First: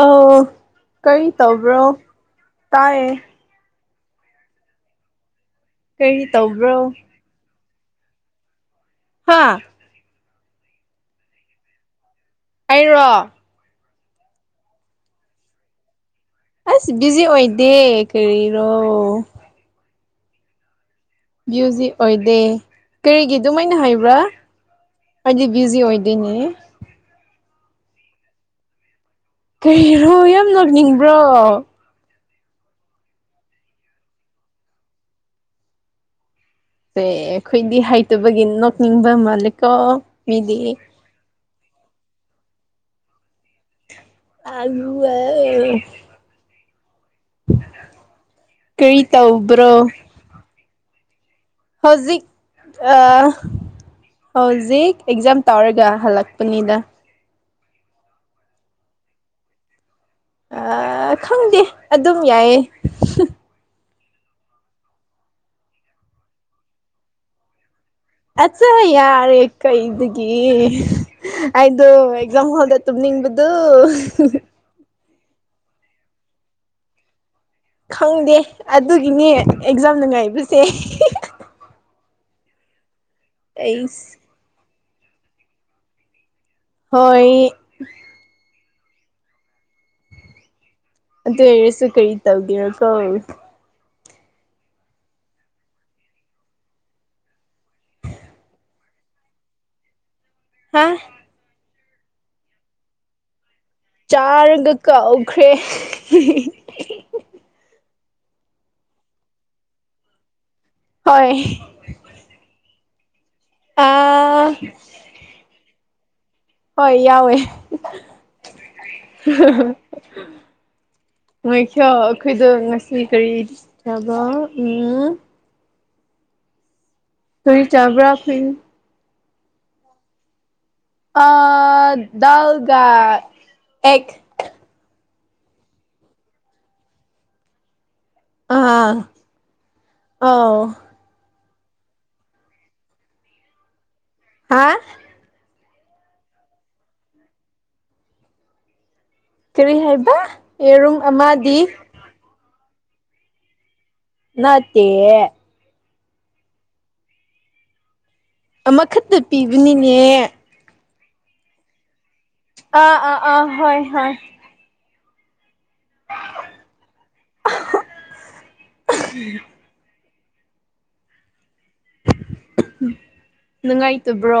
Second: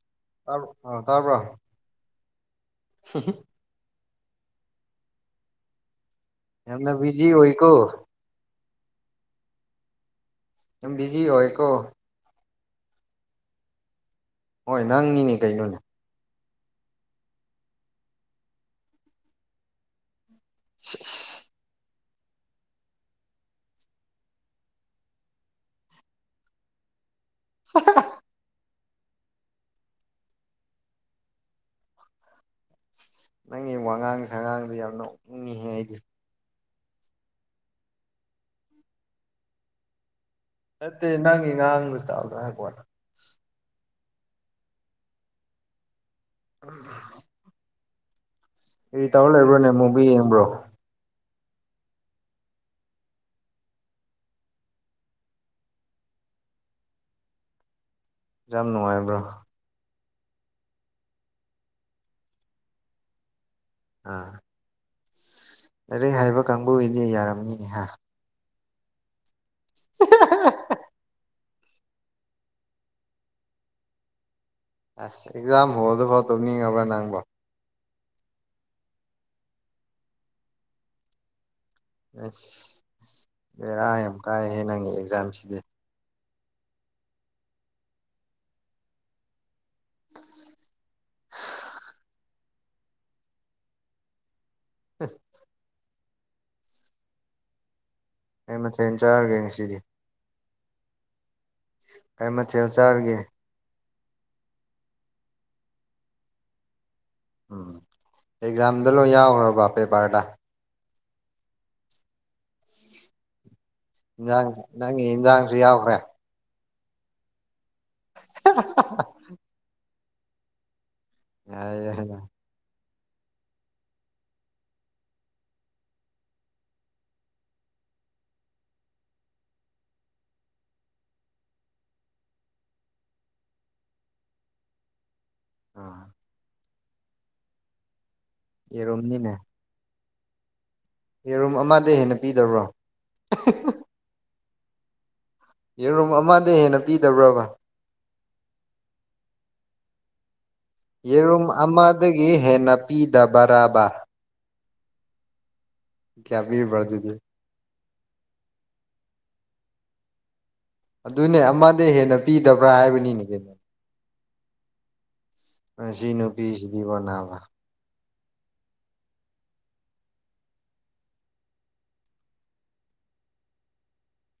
ꯑꯧ ꯑ ꯀꯔꯤ ꯇꯥꯕ꯭ꯔꯣ ꯇꯧꯕ꯭ꯔꯣ ꯇꯥꯏꯌꯦ ꯀꯩꯒꯤ ꯇꯧꯕ꯭ꯔꯣ ꯀꯣ ꯍꯥꯥ ꯌꯥꯝ ꯕꯤꯖꯤ ꯍꯣꯏꯌꯦꯀꯣ ꯑꯩꯔꯣ ꯍꯣꯏ ꯅꯪꯅꯤꯅꯦ ꯀꯩꯅꯣꯅꯦ ꯑ꯭ꯁ ꯕꯤꯖꯤ ꯑꯣꯏꯗꯦ ꯀꯔꯤꯔꯣ [unintelligible] ꯚ꯭ꯌꯨꯖꯤ ꯑꯣꯏꯗꯦ ꯀꯔꯤꯒꯤ ꯑꯗꯨꯃꯥꯏꯅ ꯍꯥꯏꯕ ꯑꯩꯗꯤ ꯕꯤꯖꯤ ꯑꯣꯏꯗꯦꯅꯦ [unintelligible] ꯀꯔꯤꯔꯣ ꯌꯥꯝ ꯅꯣꯛꯅꯤꯡꯕ꯭ꯔꯣ ꯅꯪꯒꯤ ꯋꯥꯉꯥꯡ ꯁꯉꯥꯡꯗꯣ ꯌꯥꯝ ꯅꯣꯛꯅꯤꯡꯉꯤꯍꯦ ꯑꯩꯗꯤ ꯁꯦ ꯑꯩꯈꯣꯏꯗꯤ ꯍꯩꯇꯕꯒꯤ ꯅꯣꯛꯅꯤꯡꯕ ꯃꯥꯜꯂꯦꯀꯣ ꯃꯤꯗꯤ ꯅꯠꯇꯦ ꯅꯪꯒꯤ ꯉꯥꯡꯕ ꯁꯇꯥꯢꯜꯗꯣ ꯍꯥꯏꯕꯋꯥꯅꯦ [unintelligible] [inaudible] ꯀꯔꯤ ꯇꯧꯔ ꯂꯩꯕ꯭ꯔꯣꯅꯦ ꯇꯧꯕ꯭ꯔꯣ ꯃꯨꯚꯤ ꯌꯦꯡꯕ꯭ꯔꯣ ꯍꯧꯖꯤꯛ ꯑ ꯍꯧꯖꯤꯛ ꯑꯦꯛꯖꯥꯝ ꯇꯧꯔꯒ ꯍꯜꯂꯛꯄꯅꯤꯗ ꯑꯦꯛꯖꯥꯝ ꯅꯨꯡꯉꯥꯏꯕ꯭ꯔꯣ ꯑꯥ ꯈꯪꯗꯦ ꯑꯗꯨꯝ ꯌꯥꯏꯌꯦ ꯑꯥ ꯂꯥꯏꯔꯤꯛ ꯍꯩꯕ ꯀꯥꯡꯕꯨꯒꯤꯗꯤ ꯌꯥꯔꯝꯅꯤꯅꯦ ꯍꯥ ꯑꯠꯆꯥ ꯌꯥꯔꯦ ꯀꯩꯗꯒꯤ ꯑꯩꯗꯣ ꯑꯦꯛꯖꯥꯝ ꯍꯣꯜꯗ ꯇꯨꯝꯅꯤꯡꯕ [unintelligible] ꯑ꯭ꯁ ꯑꯦꯛꯖꯥꯝ ꯍꯣꯜꯗꯐꯥꯎ ꯇꯨꯝꯅꯤꯡꯉꯕ꯭ꯔꯥ ꯅꯪꯕꯣ ꯈꯪꯗꯦ ꯑꯗꯨꯒꯤꯅꯦ ꯑꯦꯛꯖꯥꯝ ꯅꯨꯡꯉꯥꯏꯕꯁꯦ ꯑꯁ ꯕꯦꯔꯥ ꯌꯥꯝ ꯑꯩꯁ ꯀꯥꯏꯍꯦ ꯅꯪꯒꯤ ꯑꯦꯛꯖꯥꯝꯁꯤꯗꯤ ꯍꯣꯏ ꯑꯗꯨ ꯑꯣꯏꯔꯁꯨ ꯀꯔꯤ ꯇꯧꯒꯦꯔ ꯀꯣ ꯍ ꯀꯩ ꯃꯊꯦꯟ ꯆꯥꯔꯒꯦ ꯉꯁꯤꯗꯤ ꯍꯥ ꯀꯩ ꯃꯊꯦꯜ ꯆꯥꯔꯒꯦ ꯆꯥꯔꯒ ꯀꯥꯎꯈ꯭ꯔꯦ [unintelligible] ꯎꯝ ꯑꯦꯛꯖꯥꯝꯗ ꯂꯣꯏ ꯌꯥꯎꯒ꯭ꯔꯕ ꯄꯦꯄ꯭ꯔꯗ ꯍꯣꯏ ꯑ ꯏꯟꯖꯥꯡ ꯅꯪꯒꯤ ꯏꯟꯖꯥꯡꯁꯨ ꯌꯥꯎꯈ꯭ꯔꯦ ꯍꯣꯏ ꯌꯥꯎꯋꯦ [unintelligible] ꯉꯥꯢꯈꯤꯌꯣ ꯌꯥꯏꯌꯦ ꯑꯈꯣꯢꯗꯣ ꯉꯁꯤ ꯀꯔꯤ ꯆꯥꯕꯔꯥ ꯑꯝ ꯀꯔꯤ ꯆꯕ꯭ꯔꯥ [unintelligible] ꯑꯥ ꯗꯥꯜꯒ ꯑꯦꯛ ꯑꯥ ꯌꯦꯔꯨꯝꯅꯤꯅꯦ ꯑꯥꯎ ꯌꯦꯔꯨꯝ ꯑꯃꯗꯩ ꯍꯦꯟꯅ ꯄꯤꯗꯕ꯭ꯔꯣ [unintelligible] ꯍꯥ ꯌꯦꯔꯨꯝ ꯑꯃꯗꯩ ꯍꯦꯟꯅ ꯄꯤꯗꯕ꯭ꯔꯥꯕ ꯀꯔꯤ ꯍꯥꯏꯕ ꯌꯦꯔꯨꯝ ꯑꯃꯗꯤ ꯍꯦꯟꯅ ꯄꯤꯗꯕꯔꯕ ꯅꯠꯇꯦ ꯀꯌꯥ ꯄꯤꯔꯤꯕꯗꯨꯗꯤ ꯑꯃꯈꯠꯇ ꯄꯤꯕꯅꯤꯅꯦ ꯑꯗꯨꯅꯦ ꯑꯃꯗꯩ ꯍꯦꯟꯅ ꯄꯤꯗꯕ꯭ꯔꯥ ꯑꯥ ꯑꯥ ꯍꯥꯏꯕꯅꯤꯅꯦꯍꯦ ꯑꯥ ꯍꯣꯏ ꯍꯣꯏ ꯃꯁꯤ ꯅꯨꯄꯤꯁꯤꯗꯤꯕ ꯅꯥꯕ [unintelligible] ꯅꯨꯡꯉꯥꯏꯇꯕ꯭ꯔꯣ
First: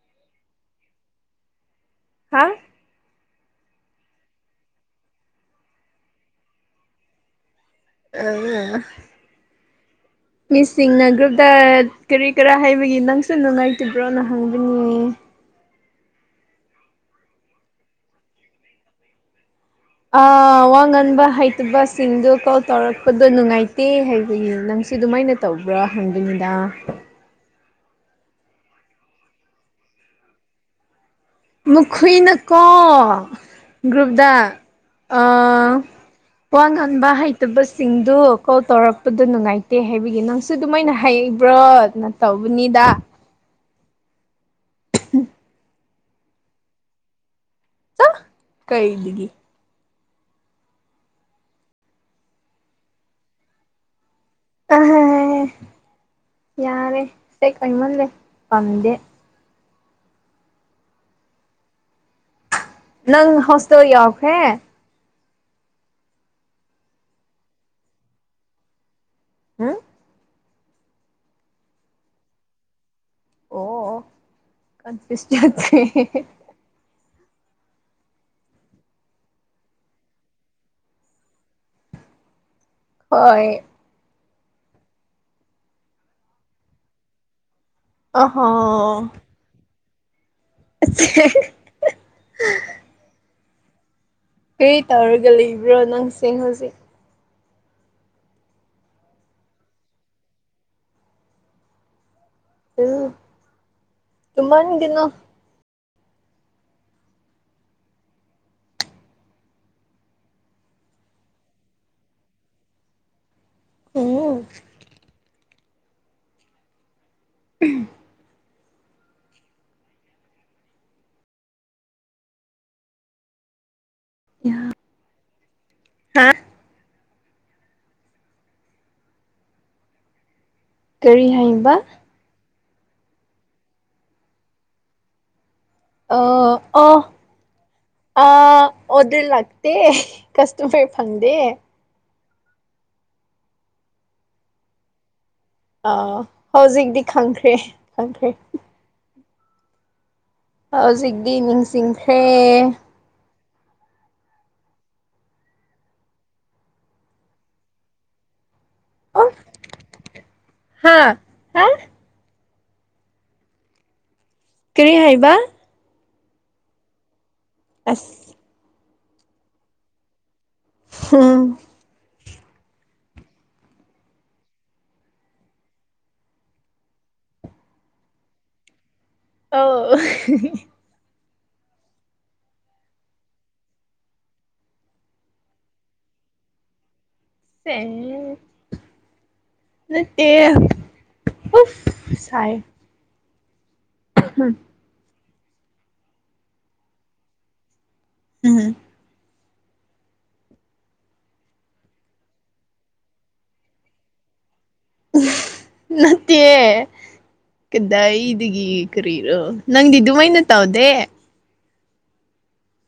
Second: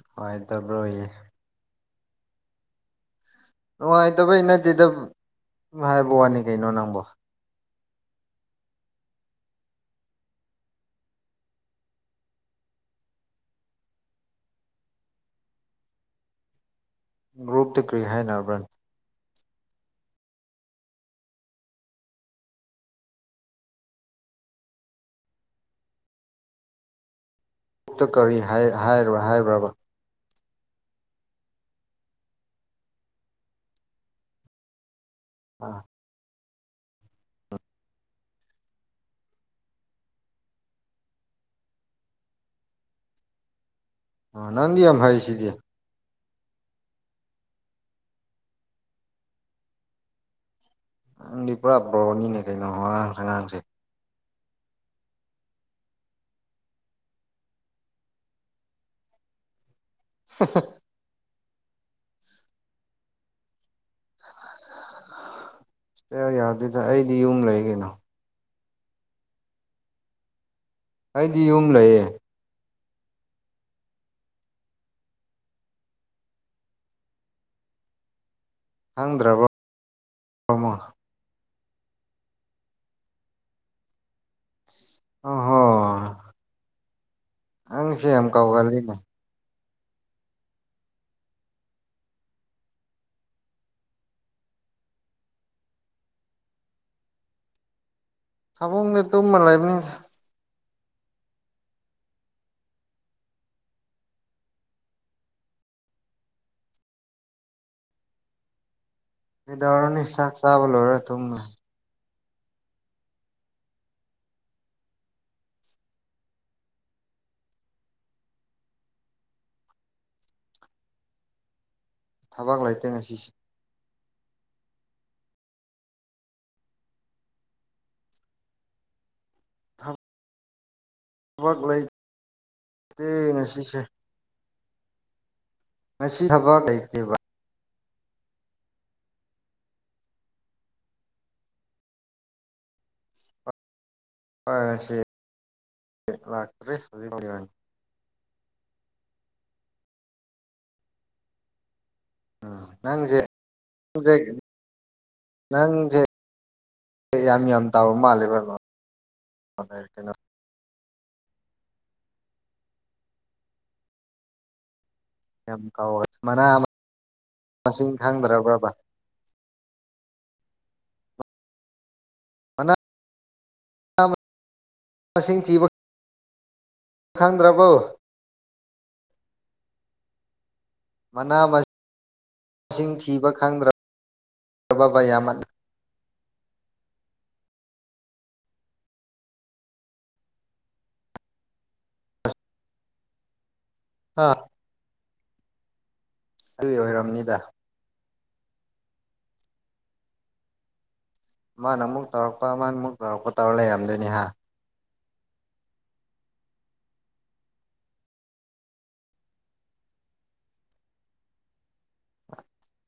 ꯅꯨꯡꯉꯥꯏꯇꯕ꯭ꯔꯣꯌꯦ ꯍꯥ ꯅꯨꯡꯉꯥꯏꯇꯕꯩ ꯅꯠꯇꯦꯗ ꯍꯥꯏꯕꯋꯥꯅꯤ ꯀꯩꯅꯣ ꯅꯪꯕꯣ [unintelligible] ꯃꯤꯁꯤꯡꯅ ꯒ꯭ꯔꯨꯞꯇ ꯀꯔꯤ ꯀꯔꯥ ꯍꯥꯏꯕꯒꯤ ꯅꯪꯁꯨ ꯅꯨꯡꯉꯥꯏꯇꯕ꯭ꯔꯣꯅ ꯍꯪꯕꯅꯦ ꯒ꯭ꯔꯨꯞꯇ ꯀ꯭ꯔꯤ ꯍꯥꯏꯅꯕ꯭ꯔ ꯑ ꯋꯥ ꯉꯟꯕ ꯍꯩꯇꯕꯁꯤꯡꯗꯨ ꯀꯣꯜ ꯇꯧꯔꯛꯄꯗꯣ ꯅꯨꯡꯉꯥꯏꯇꯦ ꯍꯥꯏꯕꯒꯤ ꯅꯪ ꯁꯤ ꯑꯗꯨꯃꯥꯏꯅ ꯇꯧꯕ꯭ꯔꯥ ꯍꯪꯕꯅꯤꯗ ꯇꯨ ꯀ꯭ꯔꯤ ꯍꯥꯏ ꯍꯥꯏꯔꯣꯏ ꯍꯥꯏꯕ꯭ꯔꯕ ꯃꯨꯈꯨꯨꯏꯅꯀꯣ ꯒ꯭ꯔꯨꯞꯗ ꯑꯥ ꯋꯥ ꯉꯥꯟꯕ ꯍꯩꯇꯕꯁꯤꯡꯗꯨ ꯀꯣꯜ ꯇꯧꯔꯛꯄꯗꯨ ꯅꯨꯡꯉꯥꯏꯇꯦ ꯍꯥꯏꯕꯒꯤ ꯅꯪꯁꯨ ꯑꯗꯨꯃꯥꯏꯅ ꯍꯩꯕ꯭ꯔꯥ [unintelligible] ꯅ ꯇꯧꯕꯅꯤꯗꯥ ꯅꯪꯗꯤ ꯌꯥꯝ ꯍꯩꯁꯤꯗꯤ ꯆꯣ ꯀꯩꯗꯒꯤ ꯅꯪꯗꯤ ꯄꯨꯔꯥ ꯄ꯭ꯔꯣꯅꯤꯅꯦ ꯀꯩꯅꯣ ꯋꯉꯥꯡ ꯁꯉꯥꯡꯁꯦ [unintelligible] ꯌꯥꯔꯦ [unintelligible] [unintelligible] ꯅꯪ ꯍꯣꯁꯇꯦꯜ ꯌꯥꯎꯈ꯭ꯔꯦ ꯌꯥ ꯌꯥꯗꯦꯗ ꯑꯩꯗꯤ ꯌꯨꯝ ꯂꯩꯒꯩꯅꯣ ꯍꯝ ꯑꯩꯗꯤ ꯌꯨꯝ ꯂꯩꯌꯦ ꯑꯣꯑꯣꯑꯣ [unintelligible] ꯈꯪꯗ꯭ꯔꯕꯣ [unintelligible] ꯍꯣꯏ [unintelligible] ꯅꯪꯁꯦ ꯌꯥꯝ ꯑꯍꯣ ꯀꯥꯎꯒꯜꯂꯤꯅꯦ [unintelligible] ꯀꯔꯤ ꯇꯧꯔꯒ ꯂꯩꯕ꯭ꯔꯣ ꯅꯪꯁꯦ ꯍꯧꯖꯤꯛ ꯐꯃꯨꯡꯗ ꯇꯨꯔ ꯂꯩꯕꯅꯤꯗ ꯎꯝ ꯇꯨꯃꯟꯒꯤꯅꯨ ꯀꯩꯗꯧꯔꯨꯅꯤ ꯆꯥꯛ ꯆꯥꯕꯂꯣꯏꯔ ꯇꯨꯝꯃ [unintelligible] [unintelligible] ꯊꯕꯛ ꯂꯩꯇꯦ ꯉꯁꯤꯁꯤ ꯌꯥ ꯍꯥ [unintelligible] ꯀꯔꯤ ꯍꯥꯏꯕ ꯇꯦ ꯉꯥꯁꯤꯁꯦ ꯑꯣ ꯊꯕꯛ ꯑꯣ ꯂꯩꯇꯦꯕ ꯑꯥ ꯑꯣꯗꯤꯠ ꯂꯥꯛꯇꯦ ꯀ꯭ꯁꯇꯝꯃ꯭ꯔ ꯐꯪꯗꯦ [inaudible] ꯑꯥ ꯂꯥꯛꯇ꯭ꯔꯦ ꯍꯧꯖꯤꯛꯇꯤ ꯍꯧꯖꯤꯛ ꯈꯪꯈ꯭ꯔꯦ ꯈꯪꯈ꯭ꯔꯦ ꯍꯧꯖꯤꯛꯗꯤ ꯅꯤꯡꯁꯤꯡ ꯈ꯭ꯔ [inaudible] ꯌꯥꯝ ꯌꯥꯝ ꯇꯥꯎꯕ ꯃꯥꯜꯂꯦ [unintelligible] ꯍꯥꯥ ꯍꯥ ꯀꯔꯤ ꯍꯥꯏꯕ ꯌꯥꯝ ꯀꯥꯎꯋꯦ ꯃꯅꯥ ꯃꯁꯤꯡ ꯑꯁ ꯈꯪꯗ꯭ꯔꯕꯕ ꯎꯝ ꯃꯅꯥ [inaudible] ꯈꯪꯗ꯭ꯔꯕꯣ ꯑꯧ [unintelligible] ꯃꯅꯥ ꯃꯁꯤꯡ ꯊꯤꯕ ꯈꯪꯗ꯭ꯔ ꯑꯕꯥꯕꯥ ꯌꯥꯝ [unintelligible] [unintelligible] ꯅꯠꯇꯦ ꯎꯁ ꯁꯥꯏ ꯌꯦ ꯍꯥꯥ ꯑꯩ ꯑꯣꯏꯔꯝꯅꯤꯗ ꯎꯝ ꯃꯥꯅ ꯑꯃꯨꯛ ꯇꯧꯔꯛꯄ ꯃꯥꯅ ꯑꯃꯨꯛ ꯇꯧꯔꯛꯄ ꯇꯧꯔ ꯂꯩꯔꯝꯗꯣꯏꯅꯤꯍ ꯅꯠꯇꯦꯌꯦ ꯀꯗꯥꯏꯗꯒꯤ ꯀꯔꯤꯔꯣ ꯅꯪꯗꯤ ꯑꯗꯨꯃꯥꯏꯅ ꯇꯧꯗꯦ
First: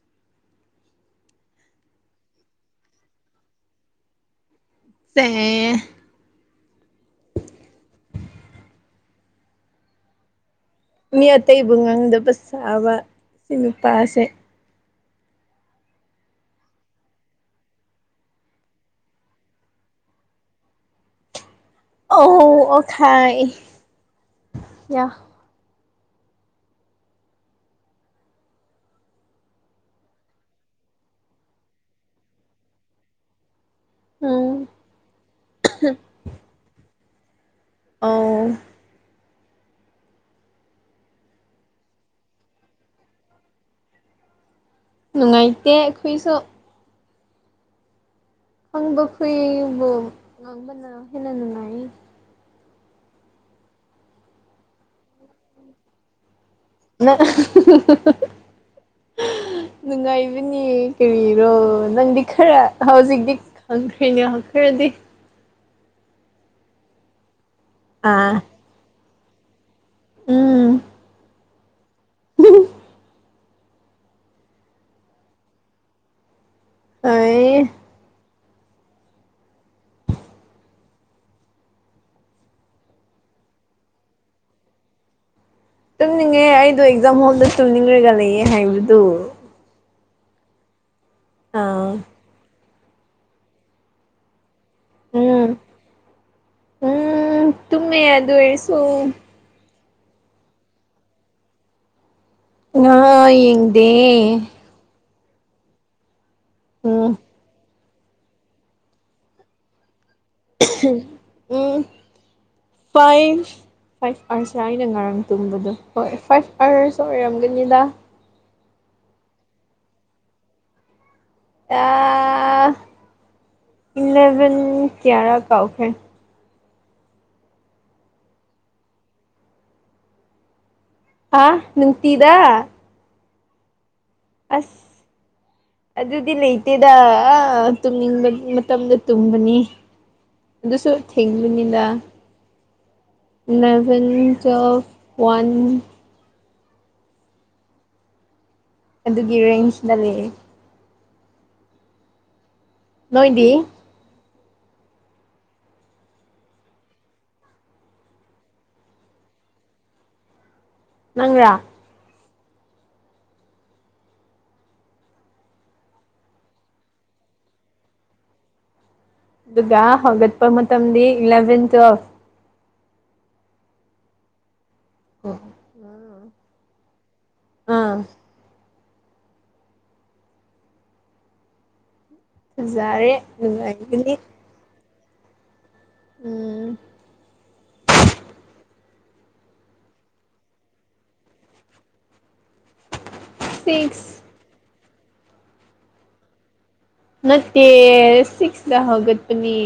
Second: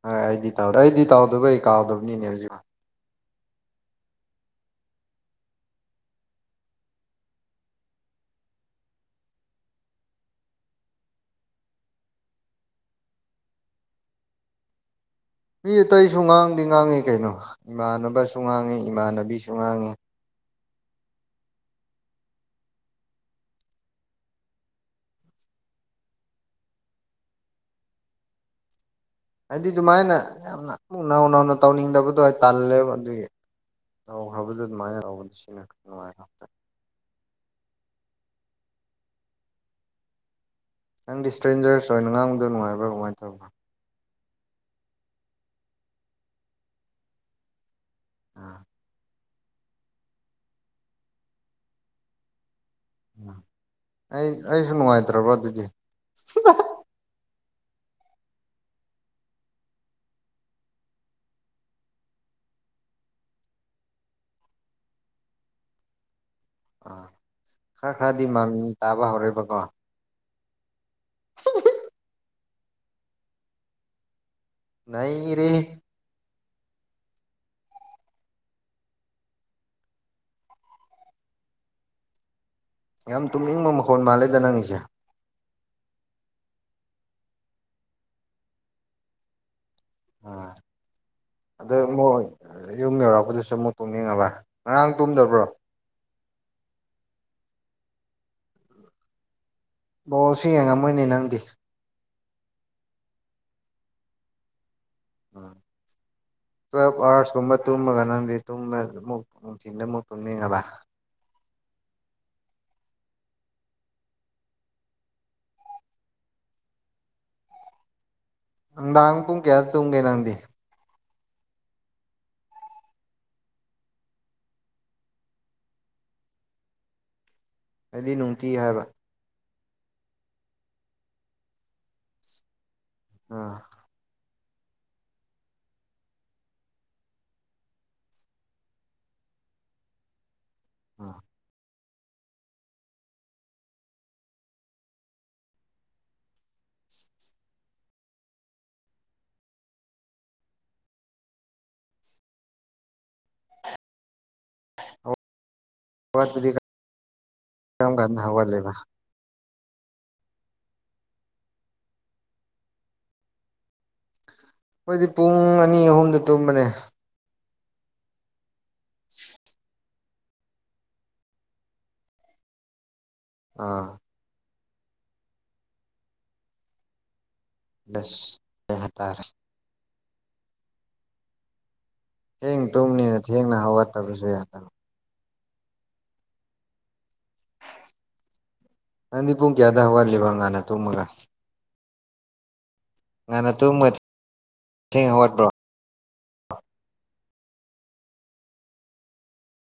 ꯍꯣꯏ ꯑꯩꯗꯤ ꯇꯥꯎꯗꯦ ꯑꯩꯗꯤ ꯇꯥꯎꯗꯕꯩ ꯀꯥꯎꯗꯕꯅꯤꯅꯦ ꯍꯧꯖꯤꯛꯐꯧ ꯁꯦ [unintelligible] ꯃꯤ ꯑꯇꯩꯕꯨ ꯉꯡꯗꯕ ꯁꯥꯕ ꯁꯤ ꯅꯨꯄꯥꯁꯦ ꯃꯤ ꯑꯇꯩꯁꯨ ꯉꯥꯡꯗꯤ ꯉꯥꯡꯉꯤ ꯀꯩꯅꯣ ꯏꯃꯥꯟꯅꯕꯁꯨ ꯉꯥꯡꯉꯤ ꯏꯃꯥꯟꯅꯕꯤꯁꯨ ꯉꯥꯡꯉꯤ ꯑꯣ ꯑꯣ ꯈꯥꯏ ꯌꯥ ꯍꯥꯏꯗꯤ ꯑꯗꯨꯃꯥꯏꯅ ꯌꯥꯝꯅ ꯑꯃꯨꯛ ꯅꯧ ꯅꯧꯅ ꯇꯧꯅꯤꯡꯗꯕꯗꯣ ꯑꯩ ꯇꯜꯂꯦꯕ ꯑꯗꯨꯒꯤ ꯇꯧꯈ꯭ꯔꯕꯗ ꯎꯝ ꯑꯗꯨꯃꯥꯏꯅ ꯇꯧꯕꯗ ꯁꯤꯅ ꯅꯨꯡꯉꯥꯏꯍꯥ ꯑ ꯅꯪꯗꯤ ꯏꯁꯇ꯭ꯔꯦꯟꯖꯔꯁ ꯑꯣꯏꯅ ꯉꯥꯡꯕꯗꯣ ꯅꯨꯡꯉꯥꯏꯕ꯭ꯔꯥ ꯀꯃꯥꯏꯅ ꯇꯧꯕ꯭ꯔꯥ ꯅꯨꯡꯉꯥꯏꯇꯦ ꯑꯩꯈꯣꯏꯁꯨ ꯑꯥ [unintelligible] ꯎꯝ ꯑꯩ ꯑꯩꯁꯨ ꯅꯨꯡꯉꯥꯏꯇ꯭ꯔꯕ꯭ꯔꯣ ꯑꯗꯨꯗꯤ [unintelligible] ꯅꯨꯡꯉꯥꯏꯕꯅꯦ ꯀꯔꯤꯔꯣ ꯅꯪꯗꯤ ꯈꯔ ꯍꯧꯖꯤꯛꯇꯤ ꯈꯪꯈ꯭ꯔꯦꯅꯦꯈ꯭ꯔꯗꯤ [unintelligible] ꯑꯥ ꯈꯔ ꯈꯔꯗꯤ ꯑꯥ ꯃꯃꯤ ꯇꯥꯕ ꯍꯧꯔꯦꯕꯀꯣ ꯎꯝ ꯅꯩꯔꯦ [unintelligible] ꯌꯥꯝ ꯇꯨꯝꯅꯤꯡꯕ ꯃꯈꯣꯟ ꯃꯥꯜꯂꯦꯗ ꯅꯪꯒꯤꯁꯦ ꯇꯨꯝꯅꯤꯡꯉꯦ ꯑꯩꯗꯣ ꯑꯦꯛꯖꯥꯝ ꯍꯣꯜꯗ ꯇꯨꯝꯅꯤꯡꯉꯥꯒ ꯂꯩꯌꯦ ꯍꯥꯏꯕꯗꯨ ꯑꯗꯨ ꯑꯥ ꯑꯃꯨꯛ ꯌꯨꯝ ꯌꯧꯔꯛꯄꯗꯁꯨ ꯑꯃꯨꯛ ꯇꯨꯝꯅꯤꯡꯉꯕ ꯉꯔꯥꯡ ꯇꯨꯝꯗꯕ꯭ꯔꯣ ꯎꯝ ꯎꯝ ꯇꯨꯝꯃꯦ ꯑꯗꯨ ꯑꯣꯏꯁꯨ ꯕꯣꯜꯁꯨ ꯌꯦꯡꯉꯝꯃꯣꯏꯅꯦ ꯅꯪꯗꯤ ꯌꯦꯡꯗꯦ ꯎꯝ [unintelligible] ꯇꯨꯝꯃꯒ ꯅꯪꯗꯤ ꯇꯨꯝꯕ ꯑꯃꯨꯛ ꯅꯨꯡꯊꯤꯜꯗ ꯑꯃꯨꯛ ꯇꯨꯝꯅꯤꯡ ꯑꯕ ꯎꯝ ꯐꯥꯏꯟ ꯐꯥꯏꯚ ꯑꯥꯔ ꯑꯩꯅ ꯉꯔꯥꯡ ꯇꯨꯝꯕꯗꯣ ꯍꯣꯏ ꯐꯥꯏꯚ ꯑꯥꯋꯔꯁ ꯑꯣꯏꯔꯝꯒꯅꯤꯗ ꯅꯨꯡꯗꯥꯡ ꯄꯨꯡ ꯀꯌꯥ ꯗ ꯇꯨꯝꯒꯦ ꯅꯪꯗꯤ [unintelligible] ꯏꯂꯚꯦꯟ ꯀ꯭ꯌꯥꯔꯥ ꯀꯥꯎꯈꯔꯦ ꯑꯩꯗꯤ ꯅꯨꯡꯇꯤ ꯍꯥꯏꯕ ꯑꯥ ꯅꯨꯡꯇꯤꯗ ꯑꯥ ꯑꯁ ꯑꯗꯨꯗꯤ ꯂꯩꯇꯦꯗ ꯇꯨꯝꯅꯤꯡꯕ ꯃꯇꯝꯗ ꯇꯨꯝꯕꯅꯤ ꯑꯗꯨꯁꯨ ꯑꯥ ꯊꯦꯡꯕꯅꯤꯅ ꯏꯂꯦꯚꯦꯟ ꯇꯨꯋꯦꯜꯐ ꯋꯥꯟ ꯑꯗꯨꯒꯤ ꯔꯦꯟꯖꯅ ꯂꯩ [unintelligible] ꯅꯣꯏꯗꯤ [inaudible] ꯅꯪꯔꯥ ꯑꯩꯈꯣꯏꯗꯤ ꯄꯨꯡ ꯑꯅꯤ ꯑꯍꯨꯝꯗ ꯇꯨꯝꯕꯅꯦ ꯑꯗꯨꯒ ꯍꯧꯒꯠꯄ ꯃꯇꯝꯗꯤ ꯏꯂꯦꯕꯦꯟ ꯇꯨꯋꯦꯐ ꯑꯥ ꯫ [inaudible] [inaudible] ꯊꯦꯡ ꯐꯖꯔꯦ ꯇꯨꯝꯅꯤꯅ ꯊꯦꯡꯅ ꯅꯨꯡꯉꯥꯏꯒꯅꯤ ꯍꯧꯒꯠꯇꯕꯁꯨ ꯌꯥꯗꯕ ꯎꯝ ꯅꯪꯗꯤ ꯄꯨꯡ ꯀꯌꯥꯗ ꯍꯧꯒꯠꯂꯤꯕ ꯉꯟꯅ ꯊꯨꯝꯃꯒ ꯉꯟꯅ ꯇꯨꯝꯃ ꯁꯤꯛꯁ ꯊꯦꯡꯅ ꯍꯧꯒꯠꯄ꯭ꯔꯣ [inaudible] ꯅꯠꯇꯦ ꯁꯤꯛꯁꯇ ꯍꯧꯒꯠꯄꯅꯤ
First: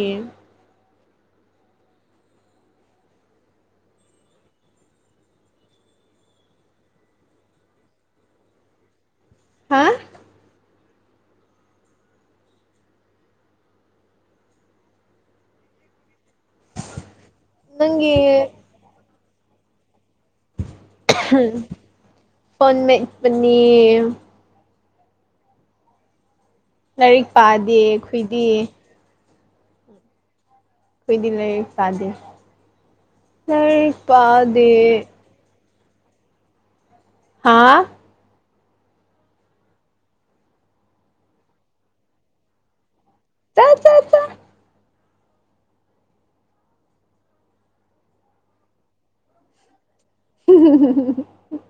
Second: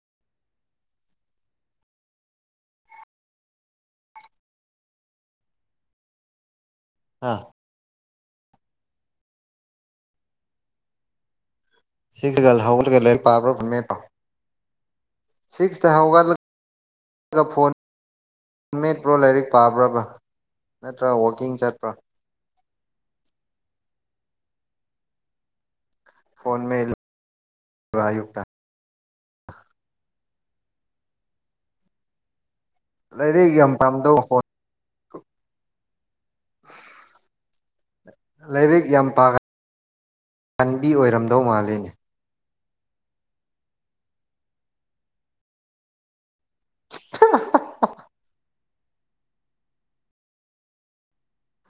ꯍꯥꯥ ꯍꯥ ꯁꯤꯛꯁ ꯍꯧꯒꯠꯂꯒ ꯂꯥꯏꯔꯤꯛ ꯄꯕ꯭ꯔꯣ ꯐꯣꯟ ꯃꯦꯠꯄꯔꯣ [inaudible] ꯅꯪꯒꯤ ꯐꯣꯟꯃꯦꯠ ꯄ꯭ꯔꯣ ꯂꯥꯏꯔꯤꯛ ꯄꯥꯕ꯭ꯔꯕꯥ [inaudible] ꯐꯣꯟ ꯃꯦꯠꯄꯅꯤ ꯐꯣꯟ ꯃꯦꯠꯂꯤꯕ ꯂꯥꯏꯔꯤꯛ ꯄꯥꯗꯦ ꯑꯌꯨꯛꯇ ꯑꯩꯈꯣꯏꯗꯤ [inaudible] ꯑꯩꯈꯣꯏꯗꯤ ꯂꯩꯥꯏꯔꯤꯛ ꯄꯥꯗꯦ ꯂꯥꯏꯔꯤꯛ ꯌꯥꯝ ꯂꯩꯥꯏꯔꯤꯛ ꯄꯥꯝꯗꯧ ꯐꯣꯟ ꯄꯥꯗꯦ [inaudible] ꯍꯥꯥ ꯂꯥꯏꯔꯤꯛ ꯌꯥꯝ ꯄꯥꯒꯟꯕꯤ ꯑꯣꯏꯔꯝꯗꯧ ꯃꯥꯜꯂꯤꯅꯦ ꯆꯥ ꯆꯥ ꯆꯥ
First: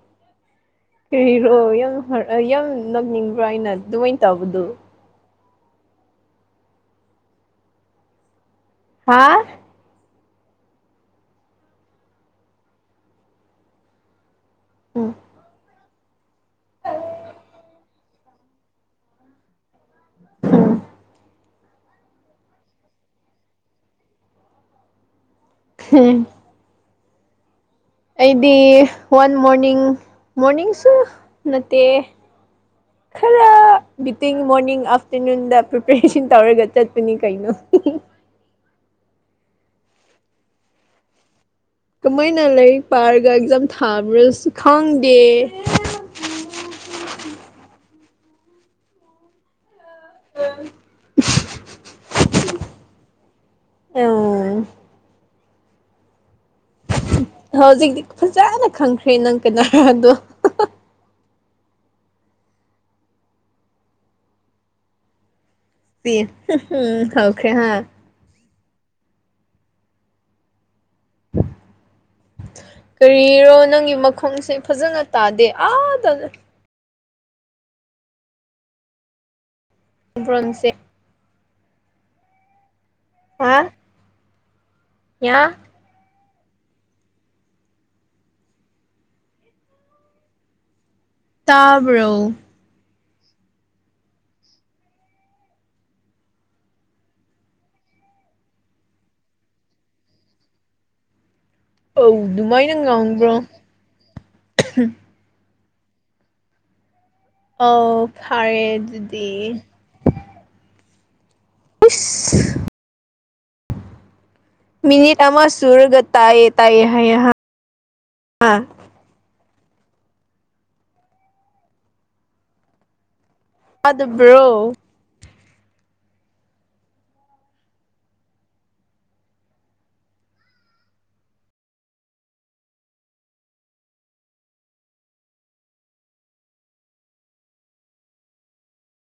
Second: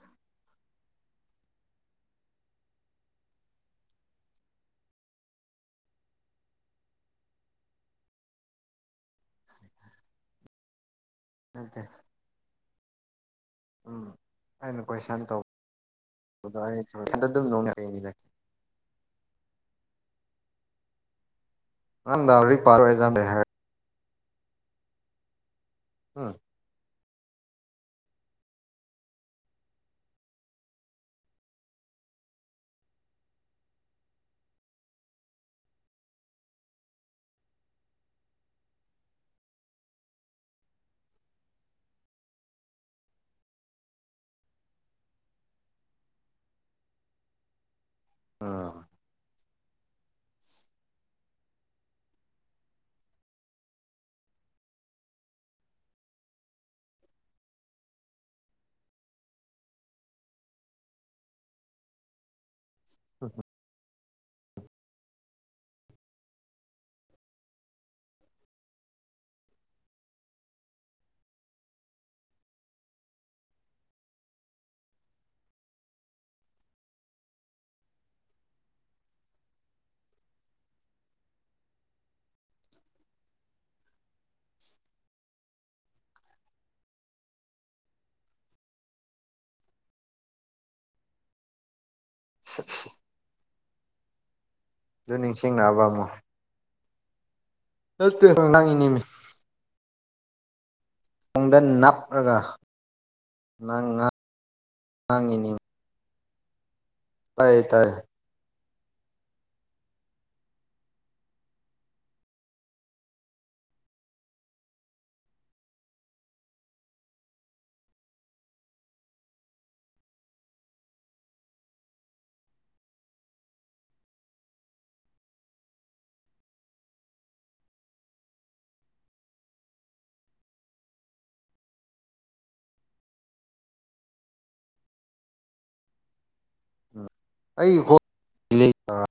[inaudible] ꯀꯔꯤꯔꯣ ꯌꯥꯝ ꯌꯥꯝ ꯅꯣꯛꯅꯤꯡꯕ꯭ꯔꯥ ꯑꯩꯅ ꯑꯗꯨꯃꯥꯏꯅ ꯇꯧꯕꯗꯣ [unintelligible] ꯍꯥꯥ [inaudible] ꯎꯝ ꯑꯩꯅ ꯎꯝ ꯀꯣꯏꯁꯟ ꯇꯧꯕ [inaudible] [inaudible] ꯑꯝꯗꯥꯔꯤ ꯄꯥꯔꯣ ꯑꯦꯛꯖꯦꯝ ꯂꯩ ꯍꯥꯏꯔ [unintelligible] ꯍꯝ ꯎꯝ [unintelligible] ꯑꯩꯗꯤ ꯋꯥꯟ ꯃꯣꯔꯅꯤꯡ ꯃꯣꯔꯅꯤꯡꯁꯨ ꯅꯠꯇꯦ ꯈꯔ ꯕꯤꯇꯤꯡ ꯃꯣꯔꯅꯤꯡ ꯑꯥꯐꯇꯔꯅꯨꯟꯗ ꯄ꯭ꯔꯤꯄꯦꯔꯦꯁꯟ ꯇꯧꯔꯒ ꯆꯠꯄꯅꯤ ꯀꯩꯅꯣ [inaudible] ꯀꯃꯥꯏꯅ ꯂꯥꯏꯔꯤꯛ ꯄꯥꯔꯒ ꯑꯦꯛꯖꯥꯝ ꯊꯥꯕ꯭ꯔꯁꯨ ꯈꯪꯗꯦ ꯎꯝ [inaudible] ꯑꯥ ꯎꯝ ꯍꯧꯖꯤꯛꯇꯤ ꯐꯖꯅ ꯈꯪꯈ꯭ꯔꯦ ꯅꯪ ꯀꯅꯥꯔꯥ ꯍꯥꯢꯕꯗꯨ [unintelligible] ꯑꯦ ꯍꯝꯍꯝ ꯍꯥꯈ꯭ꯔꯦ ꯍꯥ [inaudible] ꯀꯔꯤꯔꯣ ꯅꯪꯒꯤ ꯃꯈꯣꯡꯁꯦ ꯐꯖꯅ ꯇꯥꯗꯦ ꯑꯥꯗ ꯂꯩ ꯕ꯭ꯔꯣꯟꯁꯦ ꯍꯥ ꯌꯥ ꯇꯥꯕ꯭ꯔꯣ ꯗꯨ ꯅꯤꯡꯁꯤꯡꯉꯛꯑꯕ ꯑꯃꯨꯛ ꯅꯠꯇꯦ ꯅꯪꯒꯤꯅꯤꯃꯤ ꯀꯣꯡꯗ ꯑꯧ ꯅꯞꯔꯒ ꯑꯗꯨꯃꯥꯏꯅ ꯉꯥꯡꯕ꯭ꯔꯣ ꯅꯪ ꯉꯥꯡ ꯉꯥꯡꯉꯤꯅꯤ ꯇꯥꯏꯌꯦ ꯇꯥꯏꯌꯦ ꯑꯧ ꯐꯔꯦ ꯑꯗꯨꯗꯤ ꯢꯁ ꯃꯤꯅꯤꯠ ꯑꯃ ꯁꯨꯔꯒ ꯇꯥꯏꯌꯦ ꯇꯥꯏꯌꯦ ꯍꯥꯏꯌꯦ ꯍꯥ ꯑꯗꯨꯕꯨꯔꯣ ꯎꯝ ꯑꯩ ꯍꯣ [unintelligible]